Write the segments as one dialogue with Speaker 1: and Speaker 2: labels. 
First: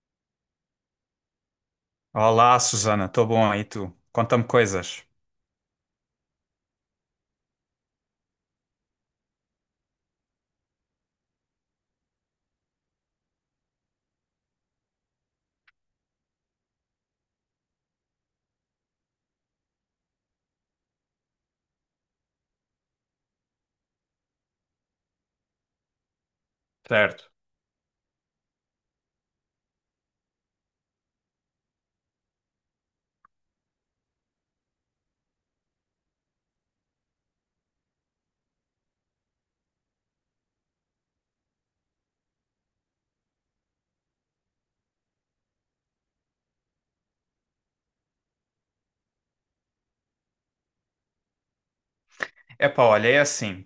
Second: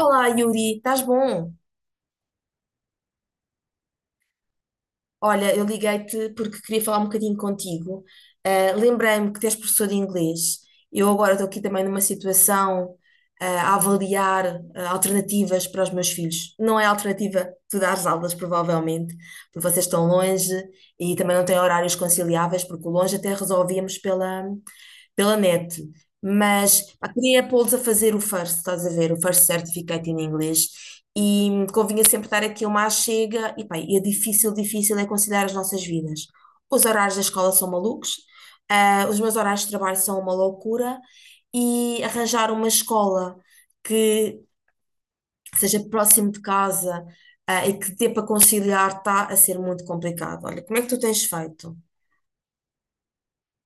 Speaker 1: Olá, Yuri, estás bom?
Speaker 2: Olá, Susana, estou bom e tu? Conta-me coisas.
Speaker 1: Olha, eu liguei-te porque queria falar um bocadinho contigo. Lembrei-me que tens professor de inglês. Eu agora estou aqui também numa situação, a avaliar, alternativas para os meus filhos. Não é alternativa tu dares aulas, provavelmente, porque vocês estão longe e também não têm horários conciliáveis, porque o longe até resolvíamos pela, pela net, mas pá,
Speaker 2: Certo.
Speaker 1: queria pô-los a fazer o first, estás a ver, o first certificate em inglês, e convinha sempre dar aqui uma chega, e pá, e é difícil, difícil é conciliar as nossas vidas. Os horários da escola são malucos, os meus horários de trabalho são uma loucura, e arranjar uma escola que seja próximo de casa, e que dê para conciliar está a ser muito complicado. Olha, como é que tu tens feito?
Speaker 2: Epá, olha, é assim.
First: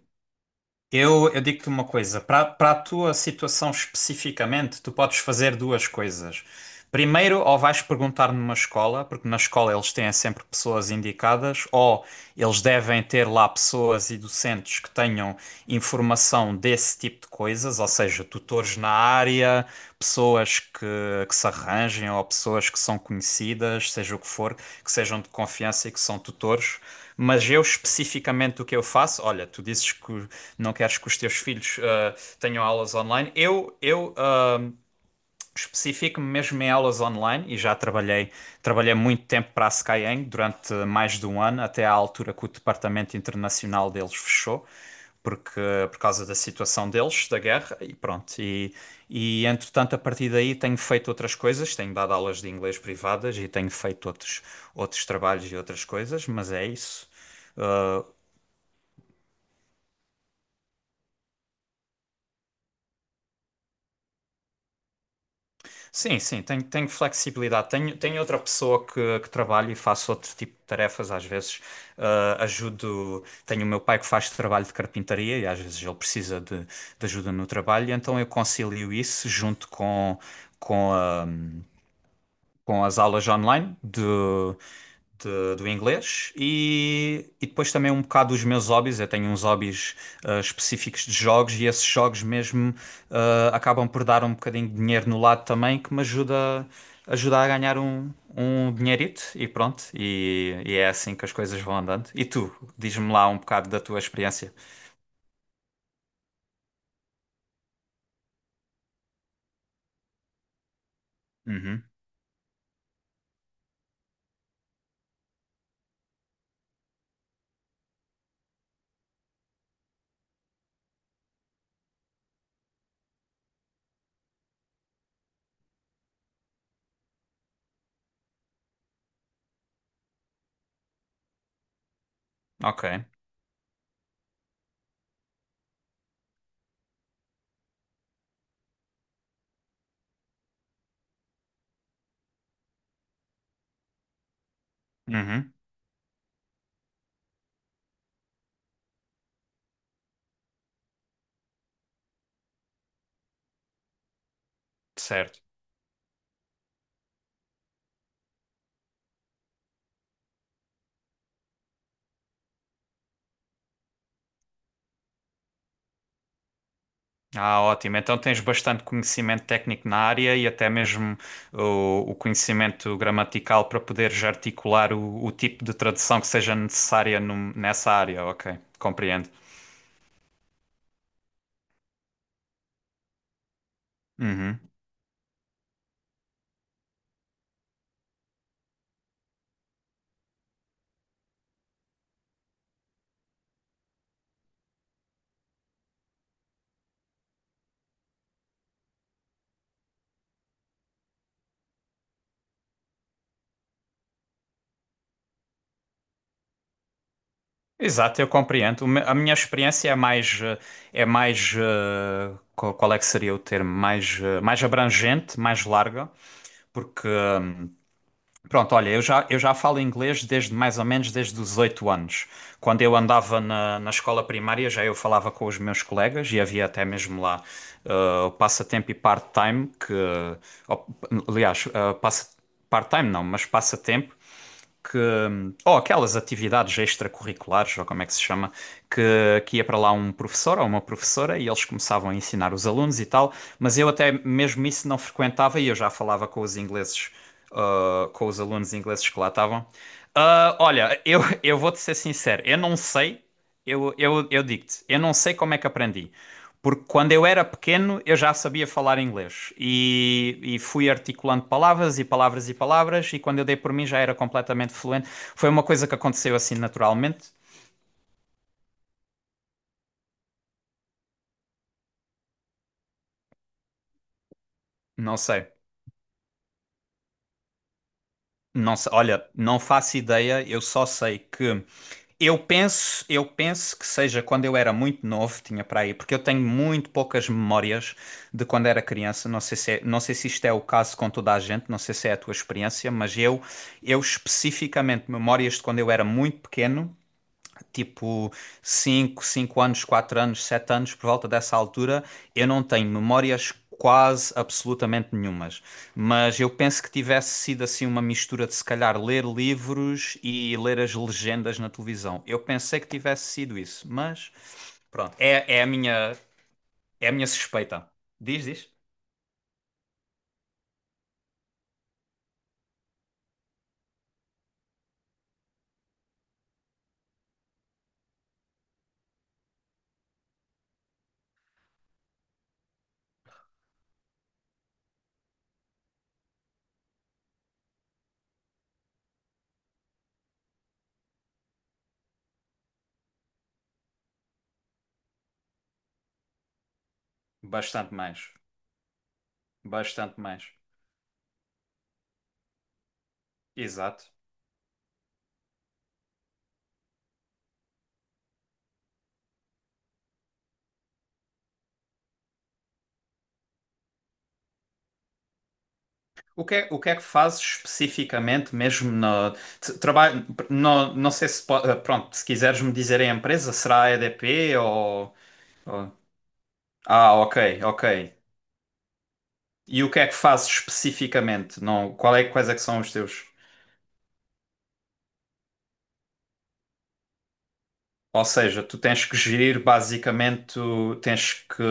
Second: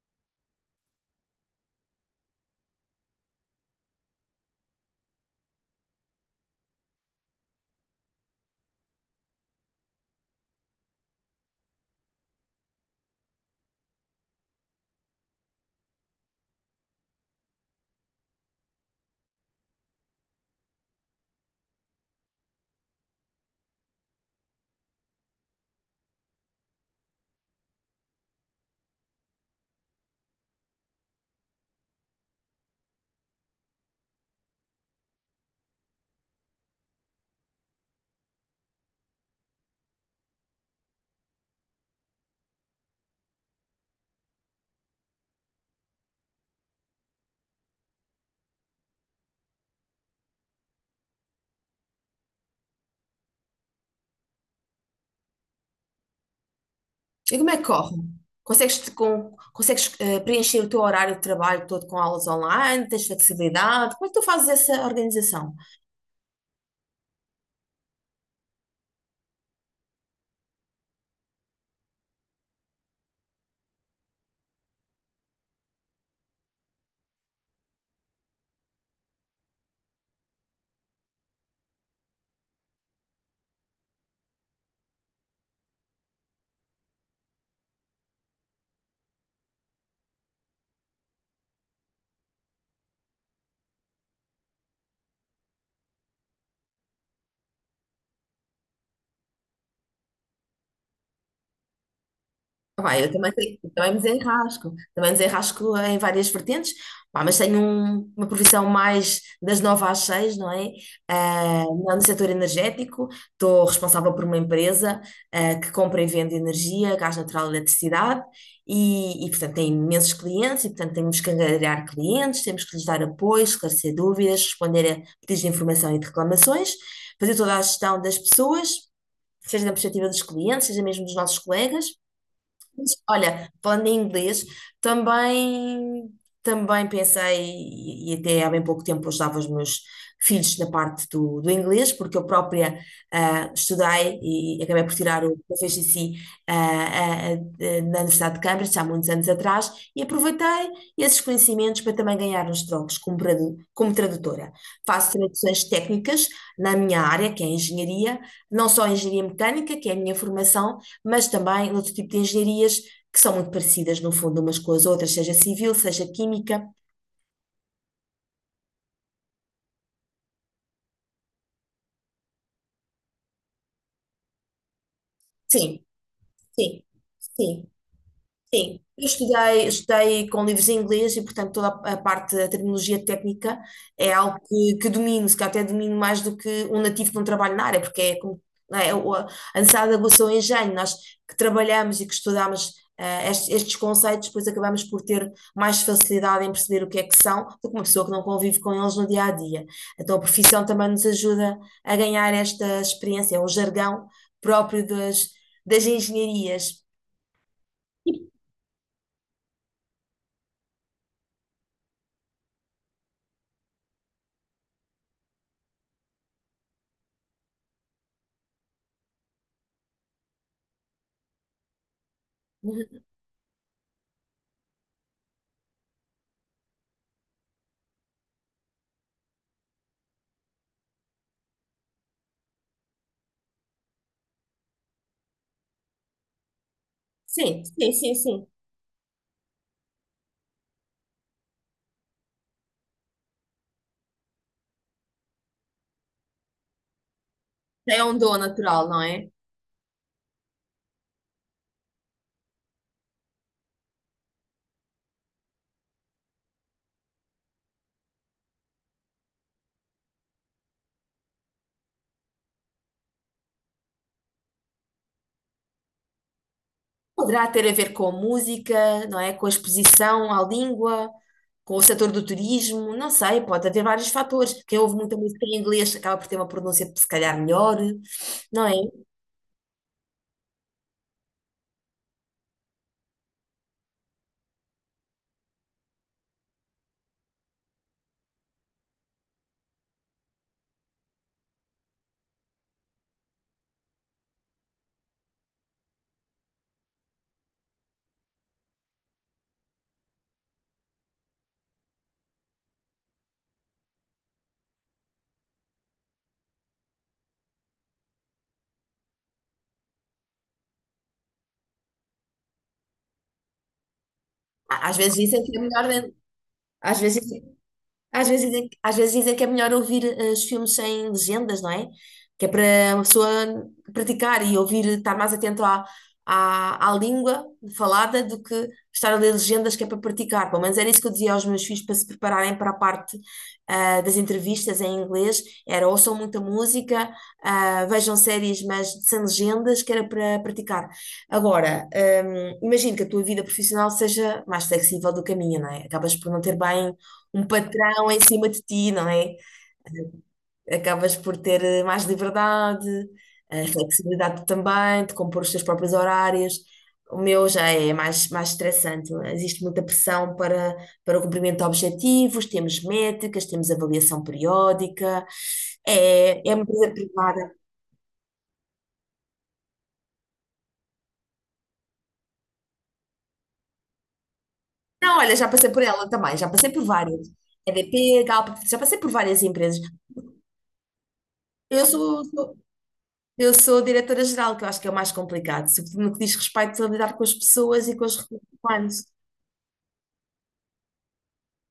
Speaker 2: Eu digo-te uma coisa. Para a tua situação especificamente, tu podes fazer duas coisas. Primeiro, ou vais perguntar numa escola, porque na escola eles têm sempre pessoas indicadas, ou eles devem ter lá pessoas e docentes que tenham informação desse tipo de coisas, ou seja, tutores na área. Pessoas que se arranjem ou pessoas que são conhecidas, seja o que for, que sejam de confiança e que são tutores. Mas eu especificamente o que eu faço, olha, tu dizes que não queres que os teus filhos tenham aulas online. Eu especifico-me mesmo em aulas online e já trabalhei muito tempo para a Skyeng durante mais de um ano, até à altura que o departamento internacional deles fechou. Porque, por causa da situação deles, da guerra, e pronto. E entretanto, a partir daí, tenho feito outras coisas, tenho dado aulas de inglês privadas e tenho feito outros trabalhos e outras coisas, mas é isso.
Speaker 1: E como é que corre? Consegues preencher o teu horário de trabalho todo com aulas online? Tens flexibilidade? Como é que tu fazes essa organização?
Speaker 2: Sim, sim, tenho, tenho flexibilidade. Tenho, tenho outra pessoa que trabalho e faço outro tipo de tarefas. Às vezes ajudo. Tenho o meu pai que faz trabalho de carpintaria e às vezes ele precisa de ajuda no trabalho, e então eu concilio isso junto com a com as aulas online do inglês e depois também um bocado os meus hobbies. Eu tenho uns hobbies específicos de jogos e esses jogos mesmo acabam por dar um bocadinho de dinheiro no lado também que me ajuda a ganhar um dinheirito e pronto. E é assim que as coisas vão andando. E tu,
Speaker 1: Pá, eu
Speaker 2: diz-me lá
Speaker 1: também,
Speaker 2: um bocado
Speaker 1: eu
Speaker 2: da tua experiência.
Speaker 1: também me desenrasco em várias vertentes, pá, mas tenho uma profissão mais das nove às seis, não é? Ah,
Speaker 2: Uhum,
Speaker 1: no setor energético, estou responsável por uma empresa, que compra e vende energia, gás natural e eletricidade, e, portanto tem imensos clientes, e portanto temos que angariar clientes, temos que lhes dar apoio, esclarecer dúvidas, responder a pedidos de informação e de reclamações, fazer toda a gestão das pessoas, seja na perspectiva dos clientes, seja mesmo dos nossos colegas.
Speaker 2: ok.
Speaker 1: Mas, olha, falando em inglês, também, também pensei, e até há bem pouco tempo ajudava os meus filhos na parte do, do inglês, porque eu própria estudei e acabei por tirar o
Speaker 2: Uhum,
Speaker 1: proficiency na Universidade de Cambridge há muitos anos atrás e aproveitei esses conhecimentos para também ganhar uns trocos como, como tradutora. Faço
Speaker 2: certo.
Speaker 1: traduções técnicas na minha área, que é a engenharia, não só a engenharia mecânica, que é a minha formação, mas também outro tipo de engenharias que são muito parecidas, no fundo, umas com as outras, seja civil, seja química.
Speaker 2: Ah, ótimo. Então tens bastante conhecimento técnico na área e até mesmo o conhecimento gramatical para poderes articular o tipo de
Speaker 1: Sim,
Speaker 2: tradução que seja
Speaker 1: sim,
Speaker 2: necessária
Speaker 1: sim.
Speaker 2: nessa área. Ok,
Speaker 1: Sim, eu
Speaker 2: compreendo.
Speaker 1: estudei, estudei com livros em inglês e, portanto, toda a parte da terminologia técnica é algo
Speaker 2: Uhum.
Speaker 1: que domino, se calhar até domino mais do que um nativo que não trabalha na área, porque é como não é, a necessidade de aguçou o engenho. Nós que trabalhamos e que estudamos estes conceitos, depois acabamos por ter mais facilidade em perceber o que é que são do que uma pessoa que não convive com eles no dia a dia. Então, a profissão também nos ajuda a ganhar esta experiência, o jargão próprio das, das engenharias.
Speaker 2: Exato, eu compreendo. A minha experiência é mais, eh, qual é que seria o termo? Mais, eh, mais abrangente, mais larga, porque pronto, olha, eu já falo inglês desde mais ou menos desde os 8 anos. Quando eu andava na, na escola primária, já eu falava com os meus colegas e havia até mesmo lá o passatempo e part-time, que. Oh, aliás, part-time não, mas passatempo, que, ou aquelas atividades
Speaker 1: Sim,
Speaker 2: extracurriculares, ou
Speaker 1: sim,
Speaker 2: como é que
Speaker 1: sim,
Speaker 2: se
Speaker 1: sim.
Speaker 2: chama, que ia para lá um professor ou uma professora e eles começavam a ensinar os alunos e tal, mas eu até mesmo isso não frequentava e eu já falava com os ingleses,
Speaker 1: Já é um
Speaker 2: com
Speaker 1: dom
Speaker 2: os alunos
Speaker 1: natural, não
Speaker 2: ingleses que lá
Speaker 1: é?
Speaker 2: estavam. Ah, olha, eu vou-te ser sincero, eu não sei. Eu digo-te, eu não sei como é que aprendi, porque quando eu era pequeno eu já sabia falar inglês e fui articulando palavras e palavras, e quando eu dei por mim já era completamente fluente. Foi uma coisa que aconteceu assim naturalmente.
Speaker 1: Poderá ter a ver com a música, não é? Com a exposição à língua, com o setor do turismo, não sei, pode haver vários fatores. Quem ouve muita
Speaker 2: Não
Speaker 1: música
Speaker 2: sei,
Speaker 1: em inglês acaba por ter uma pronúncia, se calhar, melhor, não é?
Speaker 2: não sei. Olha, não faço ideia, eu só sei que. Eu penso que seja quando eu era muito novo, tinha para aí, porque eu tenho muito poucas memórias de quando era criança. Não sei se é- não sei se isto é o caso com toda a gente, não sei se é a tua experiência, eu especificamente memórias de quando eu era muito pequeno tipo cinco anos, 4 anos, 7 anos, por volta dessa altura, eu não tenho memórias quase absolutamente nenhumas. Mas eu penso que tivesse sido assim uma mistura de se calhar ler livros e ler as legendas na televisão. Eu pensei que tivesse sido isso, mas
Speaker 1: Às vezes
Speaker 2: pronto,
Speaker 1: dizem que é melhor, né? Às
Speaker 2: é a
Speaker 1: vezes
Speaker 2: minha suspeita.
Speaker 1: às
Speaker 2: Diz,
Speaker 1: vezes dizem,
Speaker 2: diz.
Speaker 1: às vezes dizem que é melhor ouvir os filmes sem legendas, não é? Que é para uma pessoa praticar e ouvir, estar mais atento à, à, à língua falada do que estar a ler legendas que é para praticar. Pelo menos era isso que eu dizia aos meus filhos para se prepararem para a parte das entrevistas em inglês. Era ouçam muita música, vejam séries, mas sem legendas, que era para praticar. Agora, imagino que a tua vida profissional seja mais flexível do que a minha, não é? Acabas por não ter bem um
Speaker 2: Bastante
Speaker 1: patrão em
Speaker 2: mais.
Speaker 1: cima de ti, não é?
Speaker 2: Bastante mais.
Speaker 1: Acabas por ter mais liberdade,
Speaker 2: Exato.
Speaker 1: flexibilidade também, de compor os teus próprios horários. O meu já é mais, mais estressante. Existe muita pressão para, para o cumprimento de objetivos, temos métricas, temos avaliação periódica. É, é uma
Speaker 2: O que
Speaker 1: empresa
Speaker 2: é que fazes
Speaker 1: privada.
Speaker 2: especificamente, mesmo no trabalho? No, não sei se po- eh, pronto, se quiseres me dizer a empresa, será a EDP
Speaker 1: Não, olha, já passei por
Speaker 2: ou-
Speaker 1: ela também, já passei por
Speaker 2: Ah,
Speaker 1: várias.
Speaker 2: ok, ok.
Speaker 1: EDP, Galp, já passei por várias empresas.
Speaker 2: E o que é que fazes especificamente?
Speaker 1: Eu
Speaker 2: Não,
Speaker 1: sou,
Speaker 2: quais é
Speaker 1: sou-
Speaker 2: que são os teus?
Speaker 1: Eu sou diretora geral, que eu acho que é o mais complicado, sobretudo no que diz respeito a lidar com as pessoas e com os
Speaker 2: Ou
Speaker 1: recursos
Speaker 2: seja, tu tens
Speaker 1: humanos.
Speaker 2: que gerir basicamente, tu tens que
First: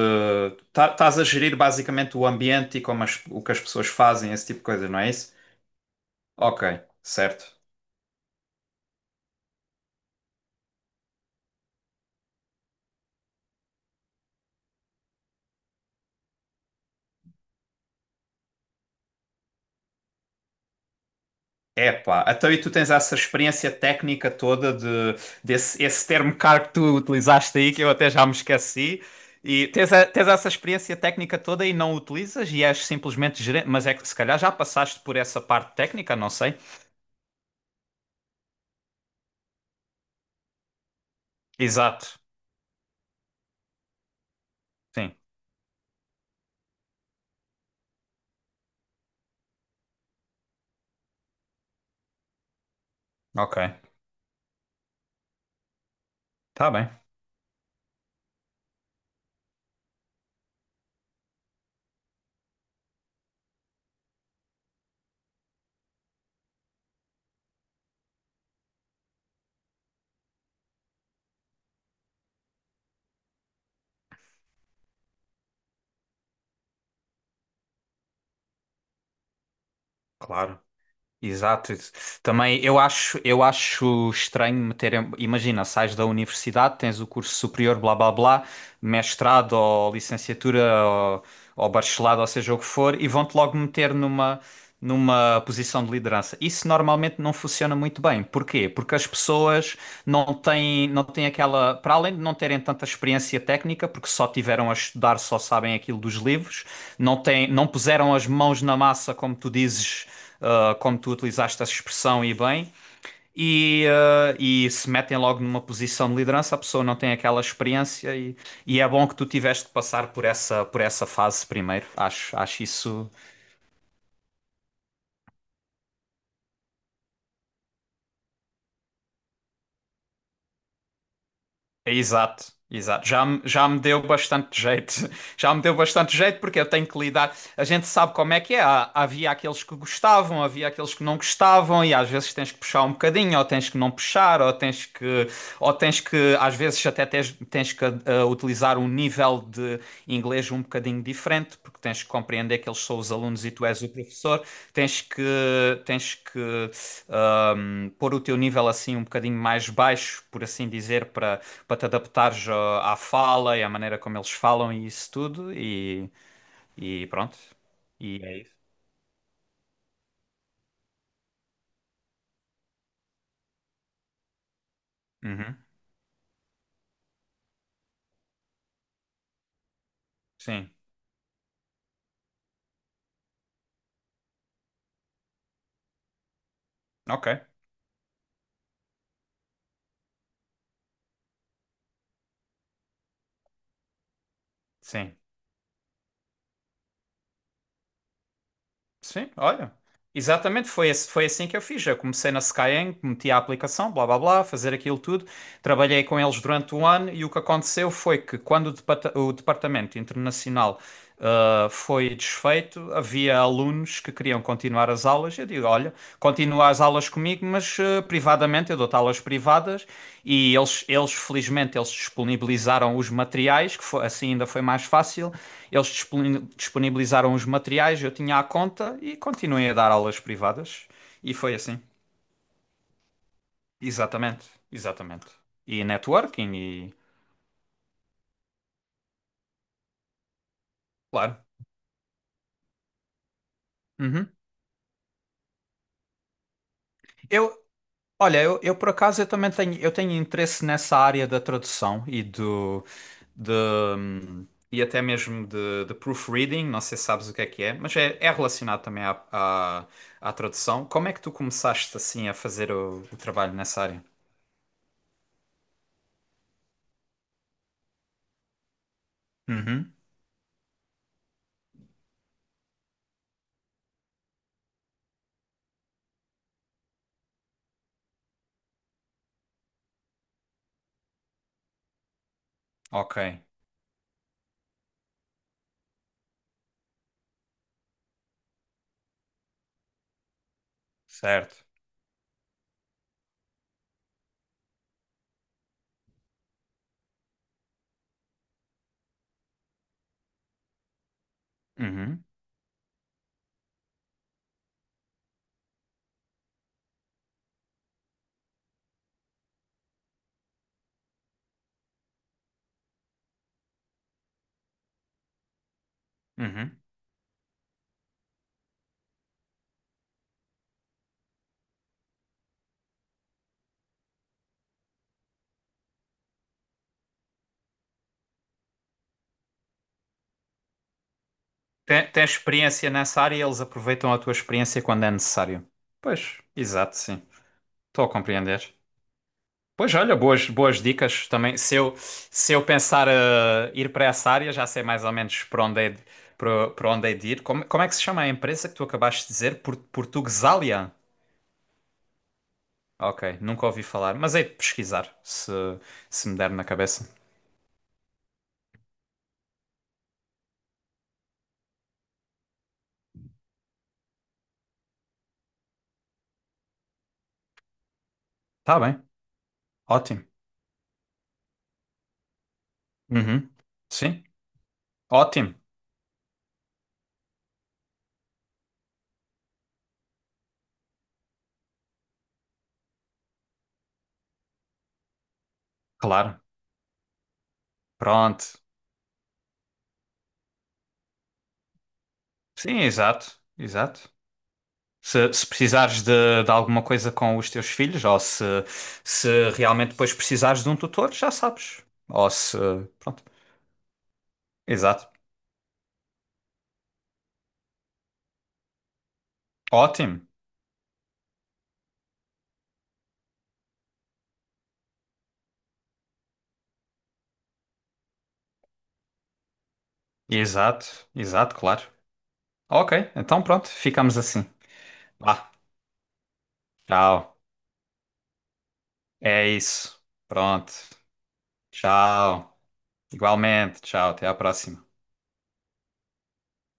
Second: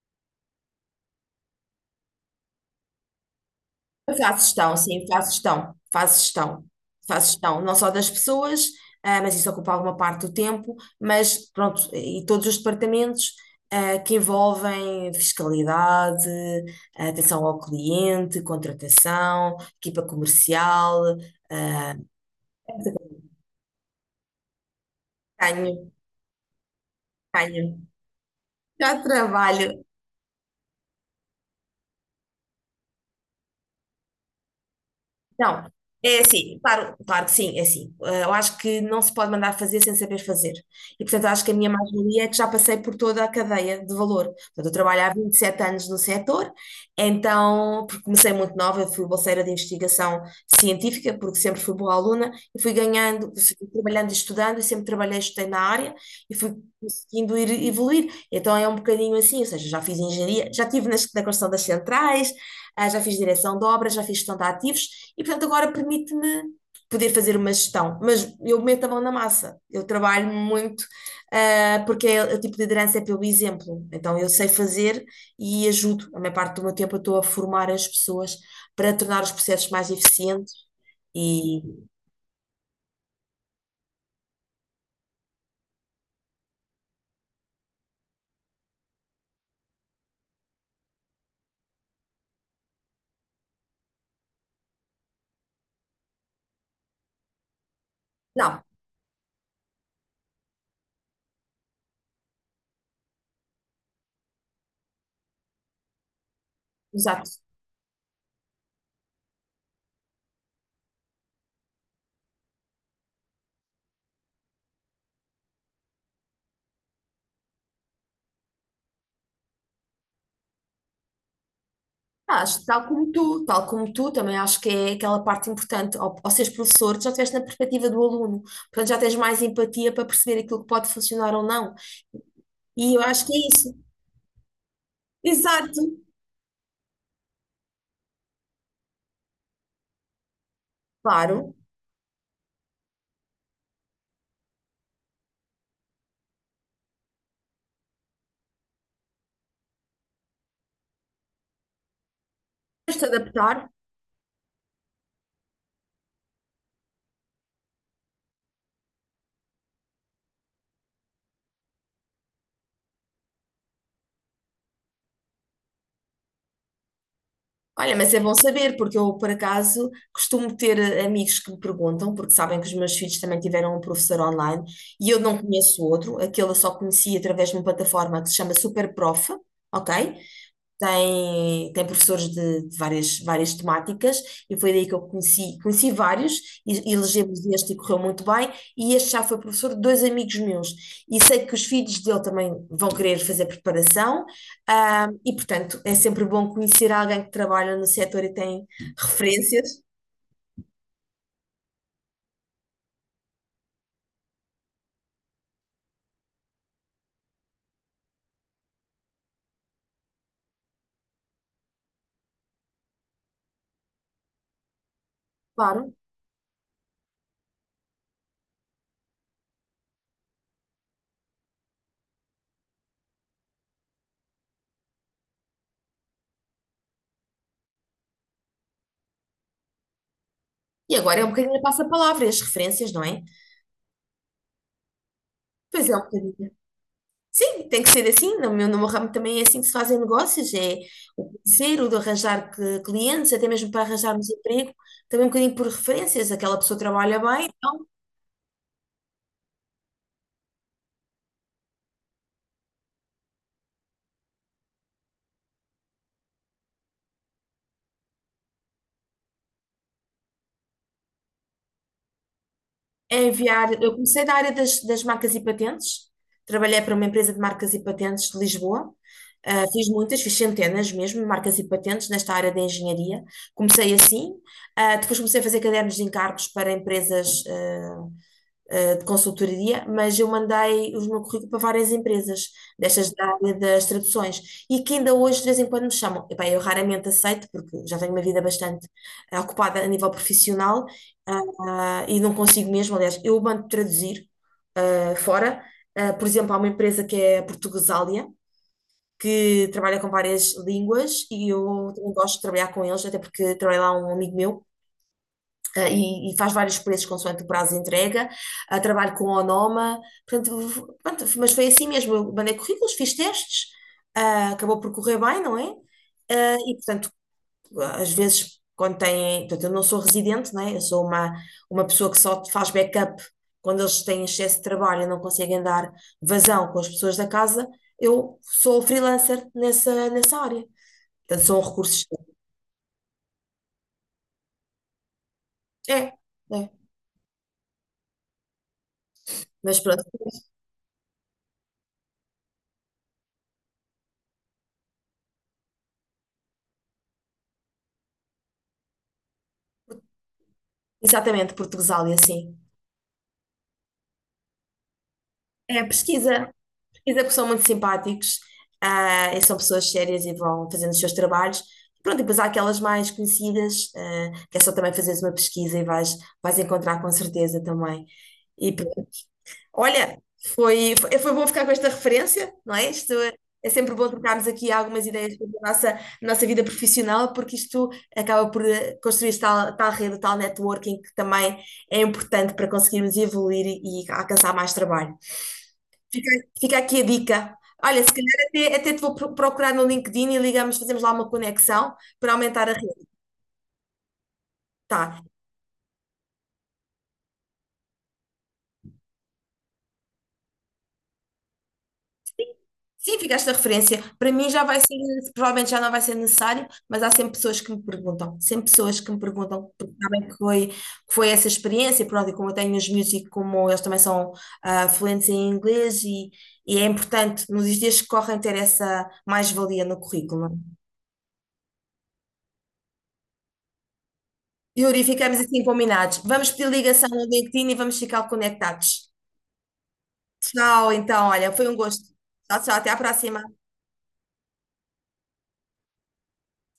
Speaker 2: estás a gerir basicamente o ambiente e como o que as pessoas
Speaker 1: Eu
Speaker 2: fazem,
Speaker 1: faço
Speaker 2: esse tipo de
Speaker 1: gestão,
Speaker 2: coisa, não
Speaker 1: sim,
Speaker 2: é isso? Ok,
Speaker 1: faço
Speaker 2: certo.
Speaker 1: gestão, não só das pessoas, mas isso ocupa alguma parte do tempo, mas pronto, e todos os departamentos que envolvem fiscalidade, atenção ao cliente, contratação, equipa comercial.
Speaker 2: Epá, então e tu tens essa experiência técnica toda de,
Speaker 1: Tenho,
Speaker 2: desse esse termo caro que tu utilizaste aí,
Speaker 1: tenho.
Speaker 2: que eu até já me
Speaker 1: Já
Speaker 2: esqueci, e
Speaker 1: trabalho,
Speaker 2: tens essa experiência técnica toda e não utilizas e és simplesmente gerente, mas é que se calhar já passaste por essa
Speaker 1: não,
Speaker 2: parte técnica,
Speaker 1: é
Speaker 2: não sei.
Speaker 1: assim, claro, claro que sim, é assim. Eu acho que não se pode mandar fazer sem saber fazer. E, portanto, acho que a minha
Speaker 2: Exato,
Speaker 1: mais-valia é que já passei por toda a cadeia de valor. Portanto, eu trabalho há
Speaker 2: sim,
Speaker 1: 27 anos no setor, então, porque comecei muito nova, eu fui bolseira de investigação científica, porque sempre fui boa aluna, e fui ganhando,
Speaker 2: ok,
Speaker 1: fui trabalhando e estudando, e sempre trabalhei, e estudei na área, e fui
Speaker 2: tá bem,
Speaker 1: conseguindo ir evoluir. Então, é um bocadinho assim, ou seja, já fiz engenharia, já estive na, na construção das centrais, já fiz direção de obras, já fiz gestão de ativos, e portanto agora permite-me poder fazer uma gestão, mas eu meto a mão na massa, eu trabalho muito, porque é, o tipo de liderança é pelo exemplo, então eu sei fazer e ajudo, a maior parte do meu tempo eu estou a formar as pessoas para tornar os processos mais eficientes
Speaker 2: claro.
Speaker 1: e.
Speaker 2: Exato. Isso. Também eu acho estranho meterem. Imagina, sais da universidade, tens o curso superior, blá blá blá, mestrado ou licenciatura ou, ou bacharelado, ou seja o que for, e vão-te logo meter numa numa posição de liderança. Isso normalmente não funciona muito bem.
Speaker 1: Não,
Speaker 2: Porquê? Porque as pessoas não têm, não têm aquela, para além de não terem tanta experiência técnica, porque só tiveram a estudar, só sabem aquilo dos livros, não
Speaker 1: exato.
Speaker 2: têm, não puseram as mãos na massa, como tu dizes, como tu utilizaste essa expressão e bem. E, ah, e se metem logo numa posição de liderança, a pessoa não tem aquela experiência e é bom que tu tiveste de passar por essa fase primeiro. Acho,
Speaker 1: Acho
Speaker 2: acho
Speaker 1: que
Speaker 2: isso.
Speaker 1: tal como tu, também acho que é aquela parte importante. Ao seres professor, tu já estiveste na perspectiva do aluno, portanto já tens mais empatia para perceber aquilo que pode funcionar ou não.
Speaker 2: Exato,
Speaker 1: E eu
Speaker 2: exato.
Speaker 1: acho que é
Speaker 2: Já
Speaker 1: isso.
Speaker 2: me deu bastante jeito. Já me deu
Speaker 1: Exato.
Speaker 2: bastante jeito porque eu tenho que lidar. A gente sabe como é que é. Havia aqueles que gostavam, havia aqueles que não
Speaker 1: Claro,
Speaker 2: gostavam, e às vezes tens que puxar um bocadinho, ou tens que não puxar, ou tens que, às vezes até tens que utilizar um nível de inglês um bocadinho diferente, porque tens que compreender que eles são
Speaker 1: tens de
Speaker 2: os alunos e tu
Speaker 1: adaptar.
Speaker 2: és o professor. Tens que, tens que pôr o teu nível assim um bocadinho mais baixo, por assim dizer, para para te adaptares à fala e à maneira como eles falam e isso tudo, e pronto.
Speaker 1: Olha, mas
Speaker 2: E,
Speaker 1: é bom
Speaker 2: é isso.
Speaker 1: saber, porque eu, por acaso, costumo ter amigos que me perguntam, porque sabem que os meus filhos também tiveram um professor online e eu não
Speaker 2: Uhum,
Speaker 1: conheço outro, aquele eu só conheci através de uma plataforma que se chama Superprof, ok?
Speaker 2: sim,
Speaker 1: Tem professores de várias temáticas, e foi daí que eu conheci, vários, e elegemos
Speaker 2: ok,
Speaker 1: este e correu muito bem, e este já foi professor de dois amigos meus, e sei que os filhos dele também vão querer fazer preparação,
Speaker 2: sim.
Speaker 1: e portanto é sempre bom conhecer alguém que trabalha no setor e tem
Speaker 2: Sim, olha.
Speaker 1: referências,
Speaker 2: Exatamente, foi assim que eu fiz. Eu comecei na Skyeng, meti a aplicação, blá blá blá, fazer aquilo tudo. Trabalhei com eles durante um ano e o que aconteceu foi que quando o departamento internacional foi desfeito, havia alunos que queriam continuar as aulas. Digo,
Speaker 1: claro.
Speaker 2: olha, continua as aulas comigo, mas eh, privadamente, eu dou-te aulas privadas e felizmente, eles disponibilizaram os materiais, que foi, assim ainda foi mais fácil, eles disponibilizaram os materiais, eu tinha a conta e continuei a dar aulas privadas.
Speaker 1: E agora é um
Speaker 2: E foi
Speaker 1: bocadinho a
Speaker 2: assim.
Speaker 1: passa-palavra, as referências, não é?
Speaker 2: Exatamente, exatamente. E
Speaker 1: Pois é, um bocadinho.
Speaker 2: networking e...
Speaker 1: Sim, tem que ser assim. No meu ramo também é assim que se fazem negócios, é o
Speaker 2: Claro.
Speaker 1: parceiro de arranjar clientes, até mesmo para arranjarmos
Speaker 2: Uhum.
Speaker 1: emprego, também um bocadinho por referências, aquela pessoa trabalha bem,
Speaker 2: Eu,
Speaker 1: então
Speaker 2: olha, eu por acaso eu tenho interesse nessa área da tradução e do... de, e até mesmo de proofreading, não sei se sabes o que é, mas é, é relacionado também à, à, à tradução. Como é que tu começaste assim a fazer o
Speaker 1: é
Speaker 2: trabalho
Speaker 1: enviar.
Speaker 2: nessa
Speaker 1: Eu
Speaker 2: área?
Speaker 1: comecei da área das marcas e patentes, trabalhei para uma empresa de marcas e patentes de Lisboa. Fiz
Speaker 2: Uhum.
Speaker 1: muitas, fiz centenas mesmo, marcas e patentes nesta área da engenharia. Comecei assim. Depois comecei a fazer cadernos de encargos para empresas, de consultoria, mas eu mandei o meu currículo para várias empresas, destas
Speaker 2: Ok,
Speaker 1: da área das traduções, e que ainda hoje de vez em quando me chamam. Epá, eu raramente aceito, porque já tenho uma vida bastante ocupada a nível profissional,
Speaker 2: certo.
Speaker 1: e não consigo mesmo, aliás, eu mando traduzir fora. Por exemplo, há uma empresa que é a Portuguesália, que trabalha com várias línguas, e eu também
Speaker 2: Uhum.
Speaker 1: gosto de trabalhar com eles, até porque trabalha lá um amigo meu, e faz vários preços consoante o prazo de entrega. Trabalho com Onoma, portanto, pronto, mas foi assim mesmo. Eu mandei currículos, fiz testes, acabou por correr bem, não é? E,
Speaker 2: Uhum.
Speaker 1: portanto, às vezes, quando têm. Portanto, eu não sou residente, não é? Eu sou uma pessoa que só faz backup quando eles têm excesso de trabalho e não conseguem dar vazão com as pessoas da casa. Eu sou freelancer nessa área. Portanto, são recursos.
Speaker 2: Tem, tens experiência nessa área e eles aproveitam a tua experiência quando é necessário.
Speaker 1: É,
Speaker 2: Pois,
Speaker 1: é.
Speaker 2: exato, sim. Estou a compreender.
Speaker 1: Mas
Speaker 2: Pois
Speaker 1: pronto,
Speaker 2: olha, boas, boas dicas também. Se eu pensar eh, ir para essa área, já sei mais ou menos para onde é de, para, para onde é de ir. Como, como é que se chama a empresa que tu acabaste de dizer? Por, Portuguesalia?
Speaker 1: exatamente, Portugal e assim.
Speaker 2: Ok, nunca ouvi falar, mas hei de pesquisar se,
Speaker 1: É,
Speaker 2: se me der
Speaker 1: pesquisa,
Speaker 2: na cabeça.
Speaker 1: pesquisa porque são muito simpáticos, e são pessoas sérias e vão fazendo os seus trabalhos. Pronto, e depois há aquelas mais conhecidas, que é só também fazeres uma pesquisa e vais, vais encontrar com certeza também. E
Speaker 2: Tá bem,
Speaker 1: pronto. Olha,
Speaker 2: ótimo.
Speaker 1: foi bom ficar com esta referência, não é? Isto é
Speaker 2: Uhum.
Speaker 1: é sempre bom
Speaker 2: Sim,
Speaker 1: trocarmos aqui algumas ideias
Speaker 2: ótimo,
Speaker 1: sobre a nossa vida profissional, porque isto acaba por construir tal, tal rede, tal networking que também é importante para conseguirmos evoluir e alcançar mais trabalho. Fica,
Speaker 2: claro.
Speaker 1: fica aqui a dica. Olha, se calhar
Speaker 2: Pronto.
Speaker 1: até te vou procurar no LinkedIn e ligamos, fazemos lá uma conexão para aumentar a
Speaker 2: Sim,
Speaker 1: rede.
Speaker 2: exato, exato.
Speaker 1: Tá.
Speaker 2: Se precisares de alguma coisa com os teus filhos, ou se realmente depois precisares de um tutor, já sabes. Ou se.
Speaker 1: Sim,
Speaker 2: Pronto.
Speaker 1: ficaste a referência. Para mim já vai
Speaker 2: Exato.
Speaker 1: ser, provavelmente já não vai ser necessário, mas há sempre pessoas que me perguntam. Sempre pessoas que me perguntam, porque
Speaker 2: Ótimo.
Speaker 1: sabem que foi essa experiência, pronto, e como eu tenho os miúdos e como eles também são fluentes em inglês e é importante nos dias que correm ter essa mais-valia no currículo.
Speaker 2: Exato. Exato, claro. Ok, então pronto, ficamos assim.
Speaker 1: Yuri, ficamos
Speaker 2: Vá,
Speaker 1: assim combinados. Vamos pedir ligação no
Speaker 2: tchau.
Speaker 1: LinkedIn e vamos ficar conectados.
Speaker 2: É isso. Pronto.
Speaker 1: Tchau, então, olha, foi um gosto.
Speaker 2: Tchau.
Speaker 1: Tchau, tchau, até a próxima.
Speaker 2: Igualmente, tchau. Até à próxima.